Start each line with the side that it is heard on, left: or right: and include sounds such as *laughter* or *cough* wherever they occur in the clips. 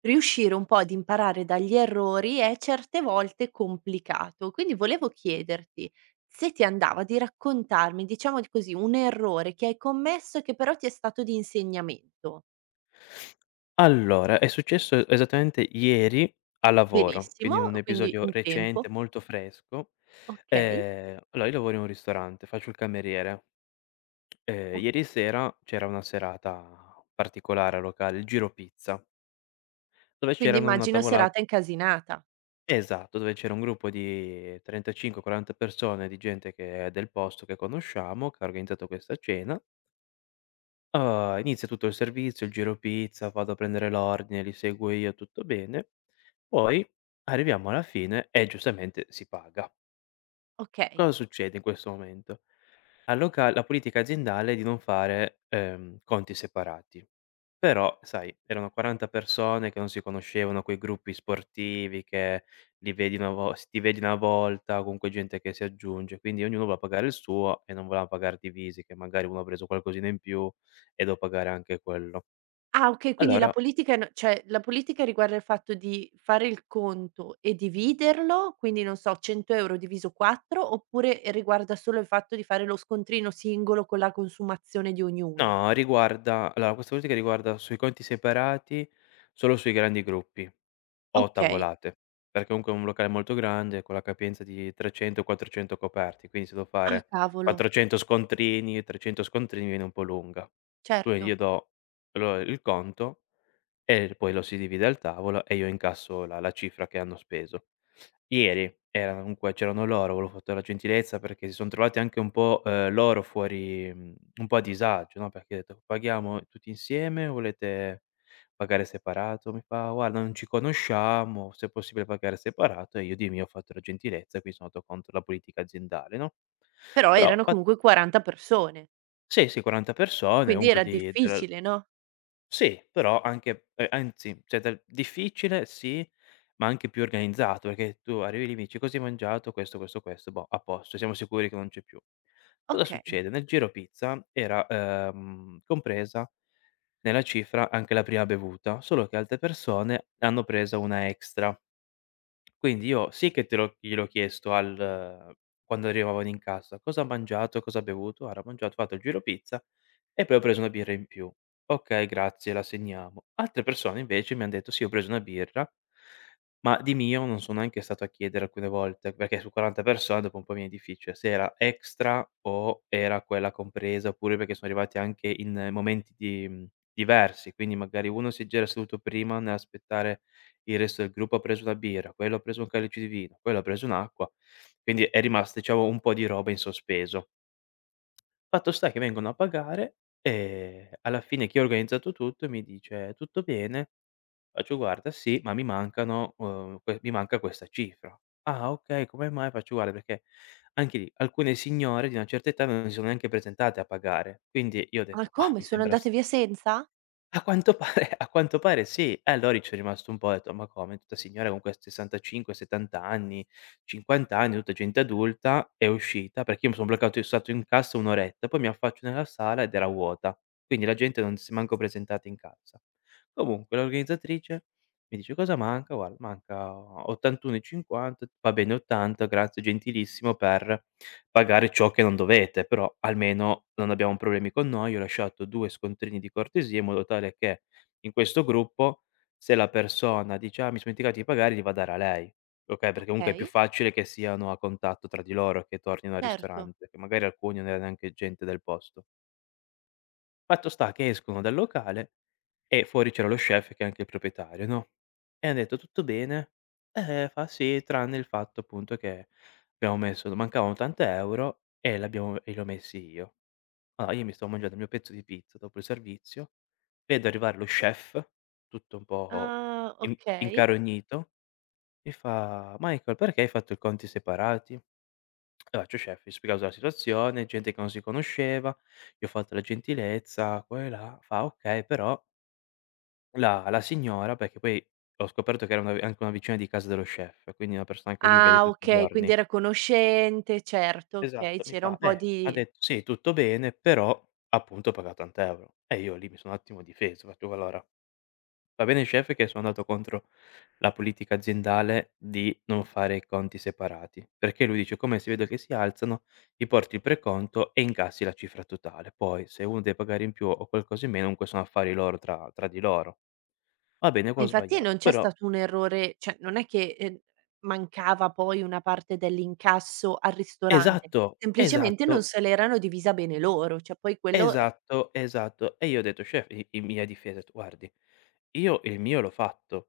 right: Riuscire un po' ad imparare dagli errori è certe volte complicato, quindi volevo chiederti se ti andava di raccontarmi, diciamo di così, un errore che hai commesso e che però ti è stato di insegnamento.
left: Allora, è successo esattamente ieri al lavoro,
right: Benissimo,
left: quindi un
right: quindi
left: episodio
right: in tempo,
left: recente, molto fresco.
right: okay.
left: Allora io lavoro in un ristorante, faccio il cameriere.
right: Okay.
left: Ieri sera c'era una serata particolare al locale, il Giro Pizza, dove
right: Quindi
left: c'erano una
right: immagino
left: tavola,
right: serata incasinata,
left: esatto, dove c'era un gruppo di 35, 40 persone, di gente che è del posto, che conosciamo, che ha organizzato questa cena. Inizia tutto il servizio, il giro pizza, vado a prendere l'ordine, li seguo io, tutto bene. Poi arriviamo alla fine e giustamente si paga.
right: okay.
left: Cosa succede in questo momento? Al loca la politica aziendale è di non fare, conti separati. Però, sai, erano 40 persone che non si conoscevano, quei gruppi sportivi che li vedi una vo s ti vedi una volta, comunque gente che si aggiunge, quindi ognuno va a pagare il suo e non voleva pagare divisi, che magari uno ha preso qualcosina in più e devo pagare anche quello.
right: Ah okay, quindi la
left: Allora
right: politica n cioè la politica riguarda il fatto di fare il conto e dividerlo, quindi non so, 100 € diviso 4, oppure riguarda solo il fatto di fare lo scontrino singolo con la consumazione di ognuno?
left: no, riguarda allora questa politica riguarda sui conti separati, solo sui grandi gruppi o
right: Okay.
left: tavolate, perché comunque è un locale molto grande con la capienza di 300, 400 coperti, quindi se devo
right: Ah
left: fare
right: cavolo,
left: 400 scontrini, 300 scontrini viene un po' lunga. Quindi
right: certo.
left: io do loro il conto, e poi lo si divide al tavolo e io incasso la cifra che hanno speso. Ieri era, comunque c'erano loro, avevo fatto la gentilezza perché si son trovati anche un po', loro fuori, un po' a disagio, no, perché ho detto: "Paghiamo tutti insieme o volete pagare separato?" Mi fa: "Guarda, non ci conosciamo, se è possibile pagare separato." E io di mio ho fatto la gentilezza, quindi sono andato contro la politica aziendale, no,
right: Però
left: però
right: erano
left: fa,
right: comunque 40 persone,
left: sì, sì, 40 persone
right: quindi
left: comunque
right: era
left: di del,
right: difficile, no?
left: sì, però anche, anzi, cioè del difficile sì, ma anche più organizzato, perché tu arrivi lì e mi dici: "Cosa hai mangiato?" "Questo, questo, questo." "Boh, a posto, siamo sicuri che non c'è più." Cosa
right: Okay.
left: succede? Nel giro pizza era, compresa nella cifra anche la prima bevuta, solo che altre persone hanno preso una extra. Quindi io sì che te l'ho gliel'ho chiesto al quando arrivavano in casa: "Cosa ha mangiato? Cosa ha bevuto?" "Ora ha mangiato, fatto il giro pizza e poi ho preso una birra in più." "Okay, grazie, la segniamo." Altre persone invece mi han detto: "Sì, ho preso una birra", ma di mio non sono neanche stato a chiedere alcune volte, perché su 40 persone dopo un po' mi è difficile, se era extra o era quella compresa, oppure perché sono arrivati anche in, momenti di, diversi, quindi magari uno si già era seduto prima nell'aspettare il resto del gruppo, ha preso una birra, quello ha preso un calice di vino, quello ha preso un'acqua, quindi è rimasta, diciamo, un po' di roba in sospeso. Fatto sta che vengono a pagare e alla fine chi ha organizzato tutto mi dice: "Tutto bene?" Faccio: "Guarda sì, ma mi manca questa cifra". "Ah okay, come mai?" Faccio: "Guarda perché anche lì alcune signore di una certa età non si sono neanche presentate a pagare". Quindi io ho
right: Ah
left: detto: "Mah,
right: come,
left: mi
right: sono
left: sembra
right: andate
left: s".
right: via senza?
left: A quanto pare sì. E allora io ci sono rimasto un po', ho detto: "Ma come? Questa signora con que 65, 70 anni, 50 anni, tutta gente adulta, è uscita", perché io, mi son bloccato io stato in cassa 1 oretta, poi mi affaccio nella sala ed era vuota. Quindi la gente non si è manco presentata in cassa. Comunque l'organizzatrice mi dice: "Cosa manca?" Guarda: "Manca 81,50". "Va bene 80, grazie, gentilissimo per" pagare ciò che non dovete, però almeno non abbiamo problemi con noi. Io ho lasciato 2 scontrini di cortesia in modo tale che, in questo gruppo, se la persona dice: "Ah, mi son dimenticato di pagare", gli va a dare a lei, okay, perché comunque è più
right: Okay,
left: facile che siano a contatto tra di loro, che tornino al
right: certo.
left: ristorante, che magari alcuni non era neanche gente del posto. Fatto sta che escono dal locale e fuori c'era lo chef, che è anche il proprietario, no, e han detto: "Tutto bene?" Fa sì, tranne il fatto appunto che, abbiamo messo mancavano 80 € e l'abbiamo e li ho messi io." Allora io mi stavo mangiando il mio pezzo di pizza dopo il servizio, vedo arrivare lo chef, tutto un po'
right: Ah,
left: in
right: okay.
left: incarognito, mi fa: "Michael, perché hai fatto i conti separati?" E faccio: "Chef", gli ho spiegato la situazione, gente che non si conosceva, gli ho fatto la gentilezza, qua e là. Fa: "Okay, però". La signora, perché poi ho scoperto che era una anche una vicina di casa dello chef, quindi una persona che lui vede
right: Ah
left: tutti i
right: okay, quindi
left: giorni.
right: era conoscente, certo, okay,
left: Esatto, mi
right: c'era un
left: fa:
right: po'
left: Ha
right: di
left: detto: "Sì, tutto bene, però appunto ho pagato €80." E io lì mi sono un attimo difeso, ho fatto: "Allora, va bene il chef che sono andato contro la politica aziendale di non fare i conti separati, perché lui dice: "Come si vede che si alzano, ti porti il preconto e incassi la cifra totale. Poi se uno deve pagare in più o qualcosa in meno, comunque sono affari loro, tra di loro." Va bene,
right: ma
left: qua ho
right: infatti
left: sbagliato,
right: non c'è
left: però".
right: stato un errore cioè non è che, mancava poi una parte dell'incasso al ristorante,
left: Esatto,
right: semplicemente non
left: esatto,
right: se l'erano divisa bene loro, cioè poi quello.
left: esatto, esatto. E io ho detto: "Chef", i in mia difesa ho detto: "Guardi, io il mio l'ho fatto,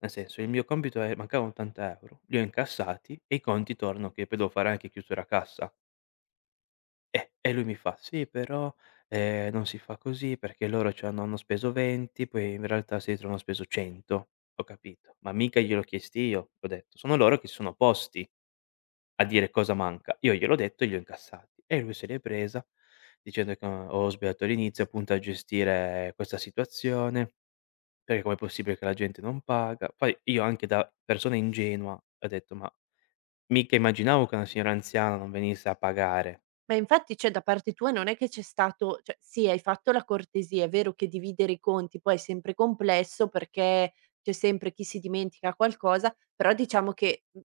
left: nel senso il mio compito è, mancavano 80 €, li ho incassati e i conti tornano che poi devo fare anche chiusura cassa." E lui mi fa: "Sì però, non si fa così perché loro c'hanno hanno speso 20, poi in realtà si ritrovano speso 100." Ho capito, ma mica gliel'ho chiesti io, ho detto, sono loro che si sono opposti a dire cosa manca. Io gliel'ho detto e li ho incassati. E lui se l'è presa dicendo che, ho sbagliato all'inizio, appunto, a gestire questa situazione, perché com'è possibile che la gente non paga. Poi io, anche da persona ingenua, ho detto: "Ma mica immaginavo che una signora anziana non venisse a pagare."
right: Ma infatti, cioè da parte tua non è che c'è stato cioè sì, hai fatto la cortesia, è vero che dividere i conti poi è sempre complesso perché c'è sempre chi si dimentica qualcosa, però diciamo che, mhmm,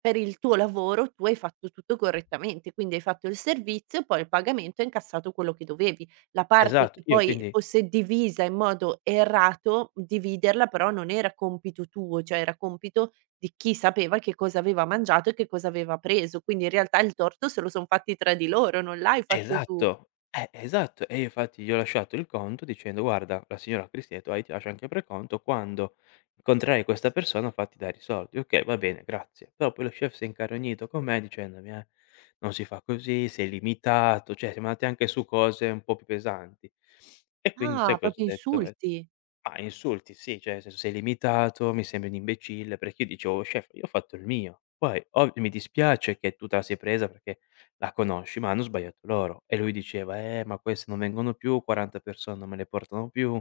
right: per il tuo lavoro tu hai fatto tutto correttamente, quindi hai fatto il servizio, poi il pagamento e hai incassato quello che dovevi. La parte
left: Esatto,
right: che
left: io
right: poi
left: quindi
right: fosse divisa in modo errato, dividerla però non era compito tuo, cioè era compito di chi sapeva che cosa aveva mangiato e che cosa aveva preso. Quindi in realtà il torto se lo son fatti tra di loro, non l'hai fatto tu.
left: esatto, esatto. E io infatti gli ho lasciato il conto dicendo: "Guarda, la signora Cristietto, io ti lascio anche il preconto, quando incontrerai questa persona fatti dare i soldi". "Okay, va bene, grazie". Però poi lo chef si è incarognito con me dicendomi: non si fa così, sei limitato", cioè siamo andati anche su cose un po' più pesanti. E quindi
right: Ah,
left: sai cosa ho
right: proprio
left: detto?
right: insulti.
left: Ma insulti sì, cioè nel senso: "Sei limitato, mi sembri un imbecille", perché io dicevo: "Chef, io ho fatto il mio, poi ov mi dispiace che tu te la sei presa perché la conosci, ma hanno sbagliato loro". E lui diceva: ma queste non vengono più, 40 persone non me le portano più",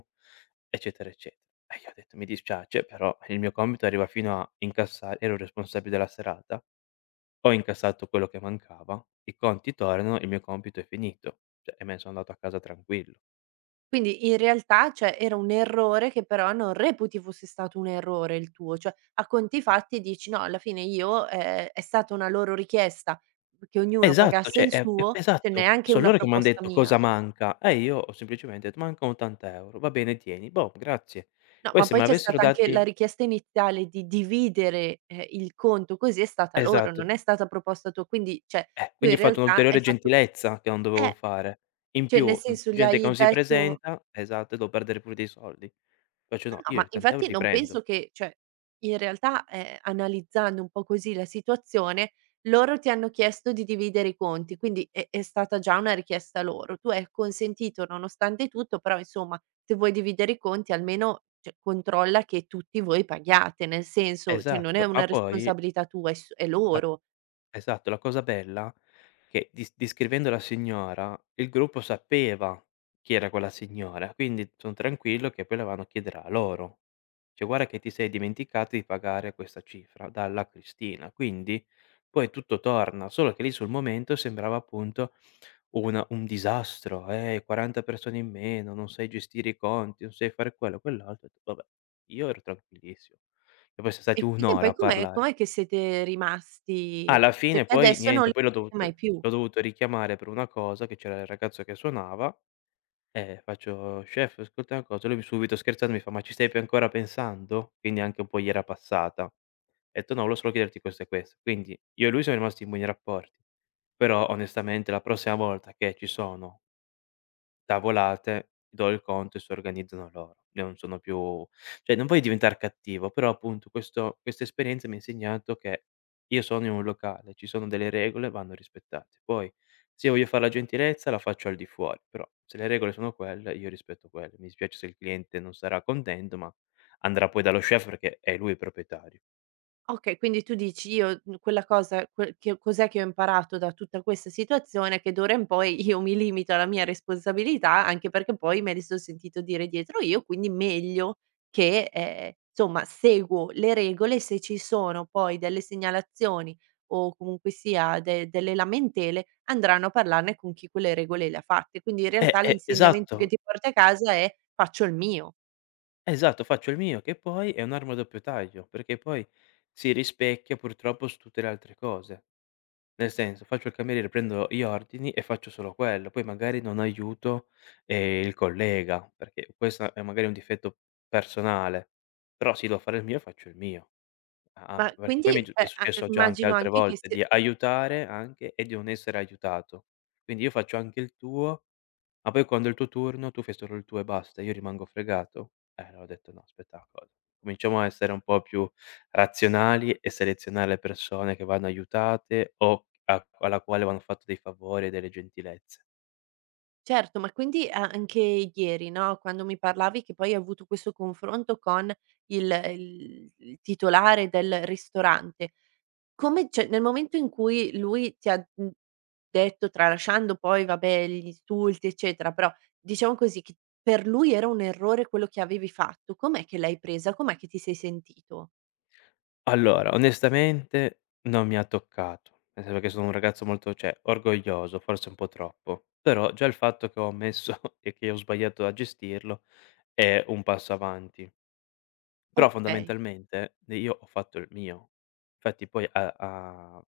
left: eccetera, eccetera. E io ho detto: "Mi dispiace, però il mio compito arriva fino a incassa", ero il responsabile della serata, ho incassato quello che mancava, i conti tornano, il mio compito è finito. Cioè, e me ne sono andato a casa tranquillo.
right: Quindi in realtà, cioè, era un errore che però non reputi fosse stato un errore il tuo, cioè a conti fatti dici: "No, alla fine io è stata una loro richiesta che ognuno
left: Esatto,
right: pagasse
left: cioè
right: il
left: è
right: suo, cioè
left: esatto,
right: neanche
left: son
right: una
left: loro che m'han
right: proposta
left: detto:
right: mia".
left: "Cosa manca?" E io ho semplicemente detto: "Mancano 80 €." "Va bene, tieni." Boh, grazie.
right: No,
left: Poi
right: ma
left: se
right: poi c'è
left: m'avessero
right: stata anche
left: dati,
right: la richiesta iniziale di dividere, il conto così è stata loro, non
left: esatto,
right: è stata proposta tua, quindi cioè tu in
left: quindi ho fatto
right: realtà hai
left: un'ulteriore
right: fatto
left: gentilezza che non dovevo
right: eh,
left: fare. In
right: cioè
left: più,
right: nel
left: n
right: senso gli
left: gente che
right: hai
left: non si
right: detto.
left: presenta, esatto, e devo perdere pure dei soldi. Faccio:
right: No,
left: "No,
right: no,
left: io gli
right: ma
left: 80 €
right: infatti
left: li
right: non penso
left: prendo."
right: che cioè, in realtà, analizzando un po' così la situazione, loro ti hanno chiesto di dividere i conti, quindi è stata già una richiesta loro. Tu hai acconsentito nonostante tutto, però insomma, se vuoi dividere i conti almeno, cioè, controlla che tutti voi paghiate, nel senso, cioè, non è
left: Esatto, ma
right: una
left: poi
right: responsabilità tua, è
left: la
right: loro.
left: esatto, la cosa bella che, dis descrivendo la signora, il gruppo sapeva chi era quella signora, quindi son tranquillo che poi la vanno a chiedere a loro. Cioè: "Guarda che ti sei dimenticata di pagare questa cifra dalla Cristina." Quindi poi tutto torna, solo che lì sul momento sembrava appunto una un disastro, 40 persone in meno, non sai gestire i conti, non sai fare quello, quell'altro. Ho detto: "Vabbè." Io ero tranquillissimo. E poi son stati
right: E
left: 1
right: quindi
left: ora
right: poi
left: a
right: com'è
left: parlare.
right: com'è che siete rimasti?
left: Alla
right: Cioè,
left: fine
right: che
left: poi
right: adesso non li
left: niente, poi
right: fate mai più.
left: l'ho dovuto richiamare per una cosa che c'era il ragazzo che suonava, e faccio: "Chef ascolta una cosa", lui mi subito scherzando mi fa: "Ma ci stai p ancora pensando?" Quindi anche un po' gli era passata. Ho detto: "No, volevo solo chiederti questo e questo". Quindi io e lui siamo rimasti in buoni rapporti, però onestamente la prossima volta che ci sono tavolate, do il conto e si organizzano loro. Io non sono più, cioè non voglio diventar cattivo, però appunto, questo questa esperienza mi ha insegnato che io sono in un locale, ci sono delle regole, vanno rispettate. Poi se io voglio far la gentilezza la faccio al di fuori, però se le regole sono quelle, io rispetto quelle. Mi dispiace se il cliente non sarà contento, ma andrà poi dallo chef perché è lui il proprietario.
right: Okay, quindi tu dici: "Io, mhmm, quella cosa que che cos'è che ho imparato da tutta questa situazione, che d'ora in poi io mi limito alla mia responsabilità, anche perché poi me li son sentito dire dietro io, quindi meglio che, insomma seguo le regole, se ci sono poi delle segnalazioni o comunque sia de delle lamentele, andranno a parlarne con chi quelle regole le ha fatte". Quindi in
left: Eh,
right: realtà
left: eh,
right: l'insegnamento che
left: esatto,
right: ti porti a casa è: "Faccio il mio".
left: esatto, faccio il mio, che poi è un'arma a doppio taglio, perché poi si rispecchia purtroppo su tutte le altre cose. Nel senso, faccio il cameriere, prendo gli ordini e faccio solo quello, poi magari non aiuto, il collega, perché questo è magari un difetto personale, però sì, devo fare il mio, faccio il mio. A
right: Ma
left: me perché poi mi è
right: quindi,
left: gi è
right: a
left: successo già anche
right: immagino
left: altre
right: anche che
left: volte
right: se.
left: di aiutare anche e di non essere aiutato. Quindi io faccio anche il tuo, ma poi quando è il tuo turno, tu fai solo il tuo e basta, io rimango fregato? Allora ho detto: "No, aspetta una cosa, cominciamo a essere un po' più razionali e selezionare le persone che vanno aiutate o a alla quale vanno fatto dei favori e delle gentilezze."
right: Certo, ma quindi a anche ieri, no, quando mi parlavi che poi hai avuto questo confronto con il titolare del ristorante, come cioè nel momento in cui lui ti ha, mhmm, detto tralasciando poi vabbè gli insulti eccetera, però diciamo così che per lui era un errore quello che avevi fatto, com'è che l'hai presa? Com'è che ti sei sentito?
left: Allora, onestamente non mi ha toccato, nel senso che sono un ragazzo molto, cioè, orgoglioso, forse un po' troppo, però già il fatto che ho ammesso *laughs* e che ho sbagliato a gestirlo è un passo avanti. Però
right: Okay.
left: fondamentalmente, io ho fatto il mio. Infatti poi a a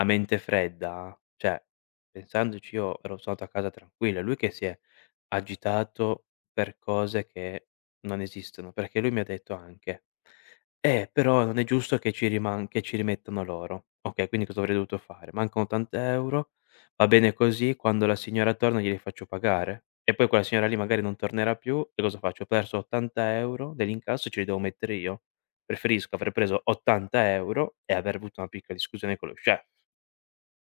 left: a mente fredda, cioè, pensandoci, io ero stato a casa tranquillo, è lui che si è agitato per cose che non esistono, perché lui mi ha detto anche: però non è giusto che ci rimettano loro". Okay, quindi cosa avrei dovuto fare? "Mancano tant' €, va bene così, quando la signora torna glieli faccio pagare". E poi quella signora lì magari non tornerà più e cosa faccio? Ho perso 80 € dell'incasso e ce li devo mettere io? Preferisco aver preso 80 € e aver avuto una piccola discussione con lo chef.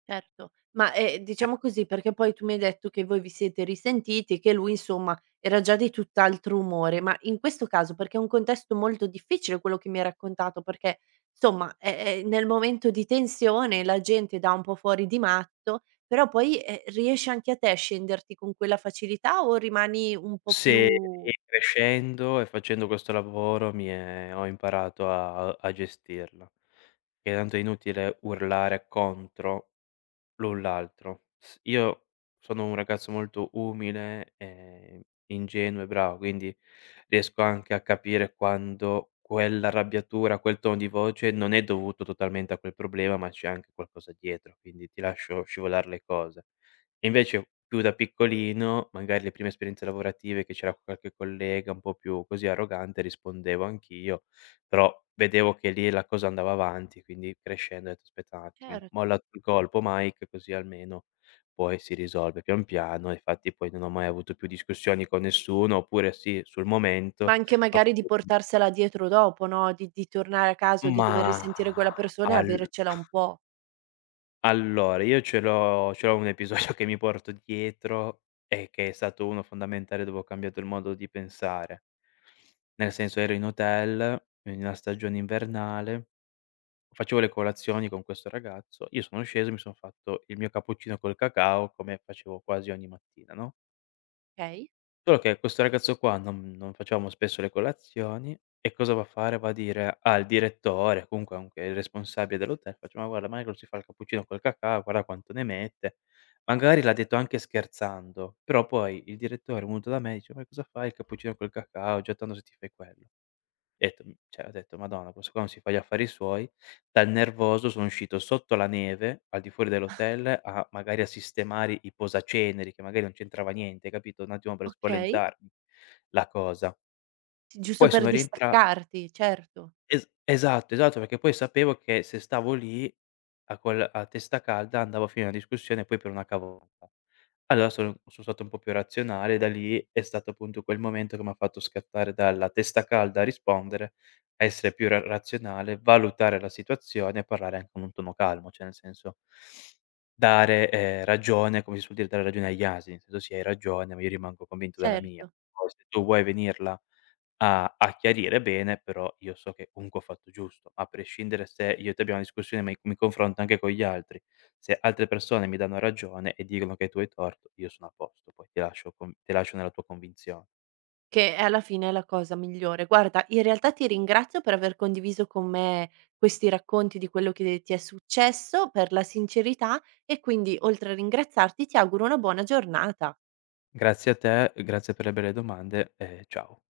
right: Certo, ma,
left: Eh,
right: diciamo così, perché poi tu mi hai detto che voi vi siete risentiti e che lui insomma era già di tutt'altro umore, ma in questo caso perché è un contesto molto difficile quello che mi hai raccontato, perché insomma, è nel momento di tensione la gente dà un po' fuori di matto, però poi, riesci anche a te a scenderti con quella facilità o rimani un po'
left: sì,
right: più
left: crescendo e facendo questo lavoro mi è ho imparato a gestirla. Perché tanto è inutile urlare contro l'un l'altro. S Io sono un ragazzo molto umile, ingenuo e bravo, quindi riesco anche a capire quando quell'arrabbiatura, quel tono di voce non è dovuto totalmente a quel problema, ma c'è anche qualcosa dietro, quindi ti lascio scivolar le cose. E invece più da piccolino, magari le prime esperienze lavorative che c'era qualche collega un po' più così arrogante, rispondevo anch'io, però vedevo che lì la cosa andava avanti, quindi crescendo ho detto: "Aspetta un attimo,
right: certo,
left: molla tu il colpo, Mike, così almeno poi si risolve pian piano." E infatti poi non ho mai avuto più discussioni con nessuno, oppure sì, sul
right: ma
left: momento,
right: anche
left: ma
right: magari di portarsela dietro dopo, no, di tornare a casa o di
left: ma
right: dover risentire quella persona e
left: al
right: avercela un po',
left: allora io ce l'ho un episodio *laughs* che mi porto dietro e che è stato uno fondamentale dove ho cambiato il modo di pensare. Nel senso, ero in hotel, in una stagione invernale. Facevo le colazioni con questo ragazzo, io sono sceso, mi son fatto il mio cappuccino col cacao, come facevo quasi ogni mattina, no,
right: okay?
left: solo che questo ragazzo qua, non facevamo spesso le colazioni, e cosa va a fare? Va a dire al direttore, comunque anche il responsabile dell'hotel, faccio: "Ma guarda, Michael si fa il cappuccino col cacao, guarda quanto ne mette." Magari l'ha detto anche scherzando, però poi il direttore è venuto da me e dice: "Ma cosa fai il cappuccino col cacao, già tanto se ti fai quello." Cioè ho detto: "Madonna, questo qua non si fa gli affari suoi". Dal nervoso sono uscito sotto la neve, al di fuori dell'hotel, a magari a sistemare i posaceneri, che magari non c'entrava niente, capito, un attimo per
right: Okay.
left: spaventarmi la cosa.
right: Sì, giusto
left: Poi
right: per
left: sono rientra
right: distaccarti, certo,
left: Es esatto, esatto, perché poi sapevo che se stavo lì a testa calda andavo a finire la discussione poi per una cavolata. Allora sono stato un po' più razionale, da lì è stato appunto quel momento che m'ha fatto scattare dalla testa calda a rispondere, a essere più ra razionale, valutare la situazione e parlare anche con un tono calmo, cioè nel senso dare, ragione, come si suol dire, dare ragione agli asini, nel senso: "Sì, hai ragione, ma io rimango convinto della mia.
right: certo,
left: Poi se tu vuoi venirla a chiarire bene, però io so che comunque ho fatto giusto, a prescindere se io e te abbiamo una discussione, ma mi confronto anche con gli altri. Se altre persone mi danno ragione e dicono che tu hai torto, io sono a posto, poi ti lascio nella tua convinzione."
right: che alla fine è la cosa migliore. Guarda, in realtà ti ringrazio per aver condiviso con me questi racconti di quello che ti è successo, per la sincerità e quindi oltre a ringraziarti ti auguro una buona giornata.
left: Grazie a te, grazie per le belle domande, e ciao.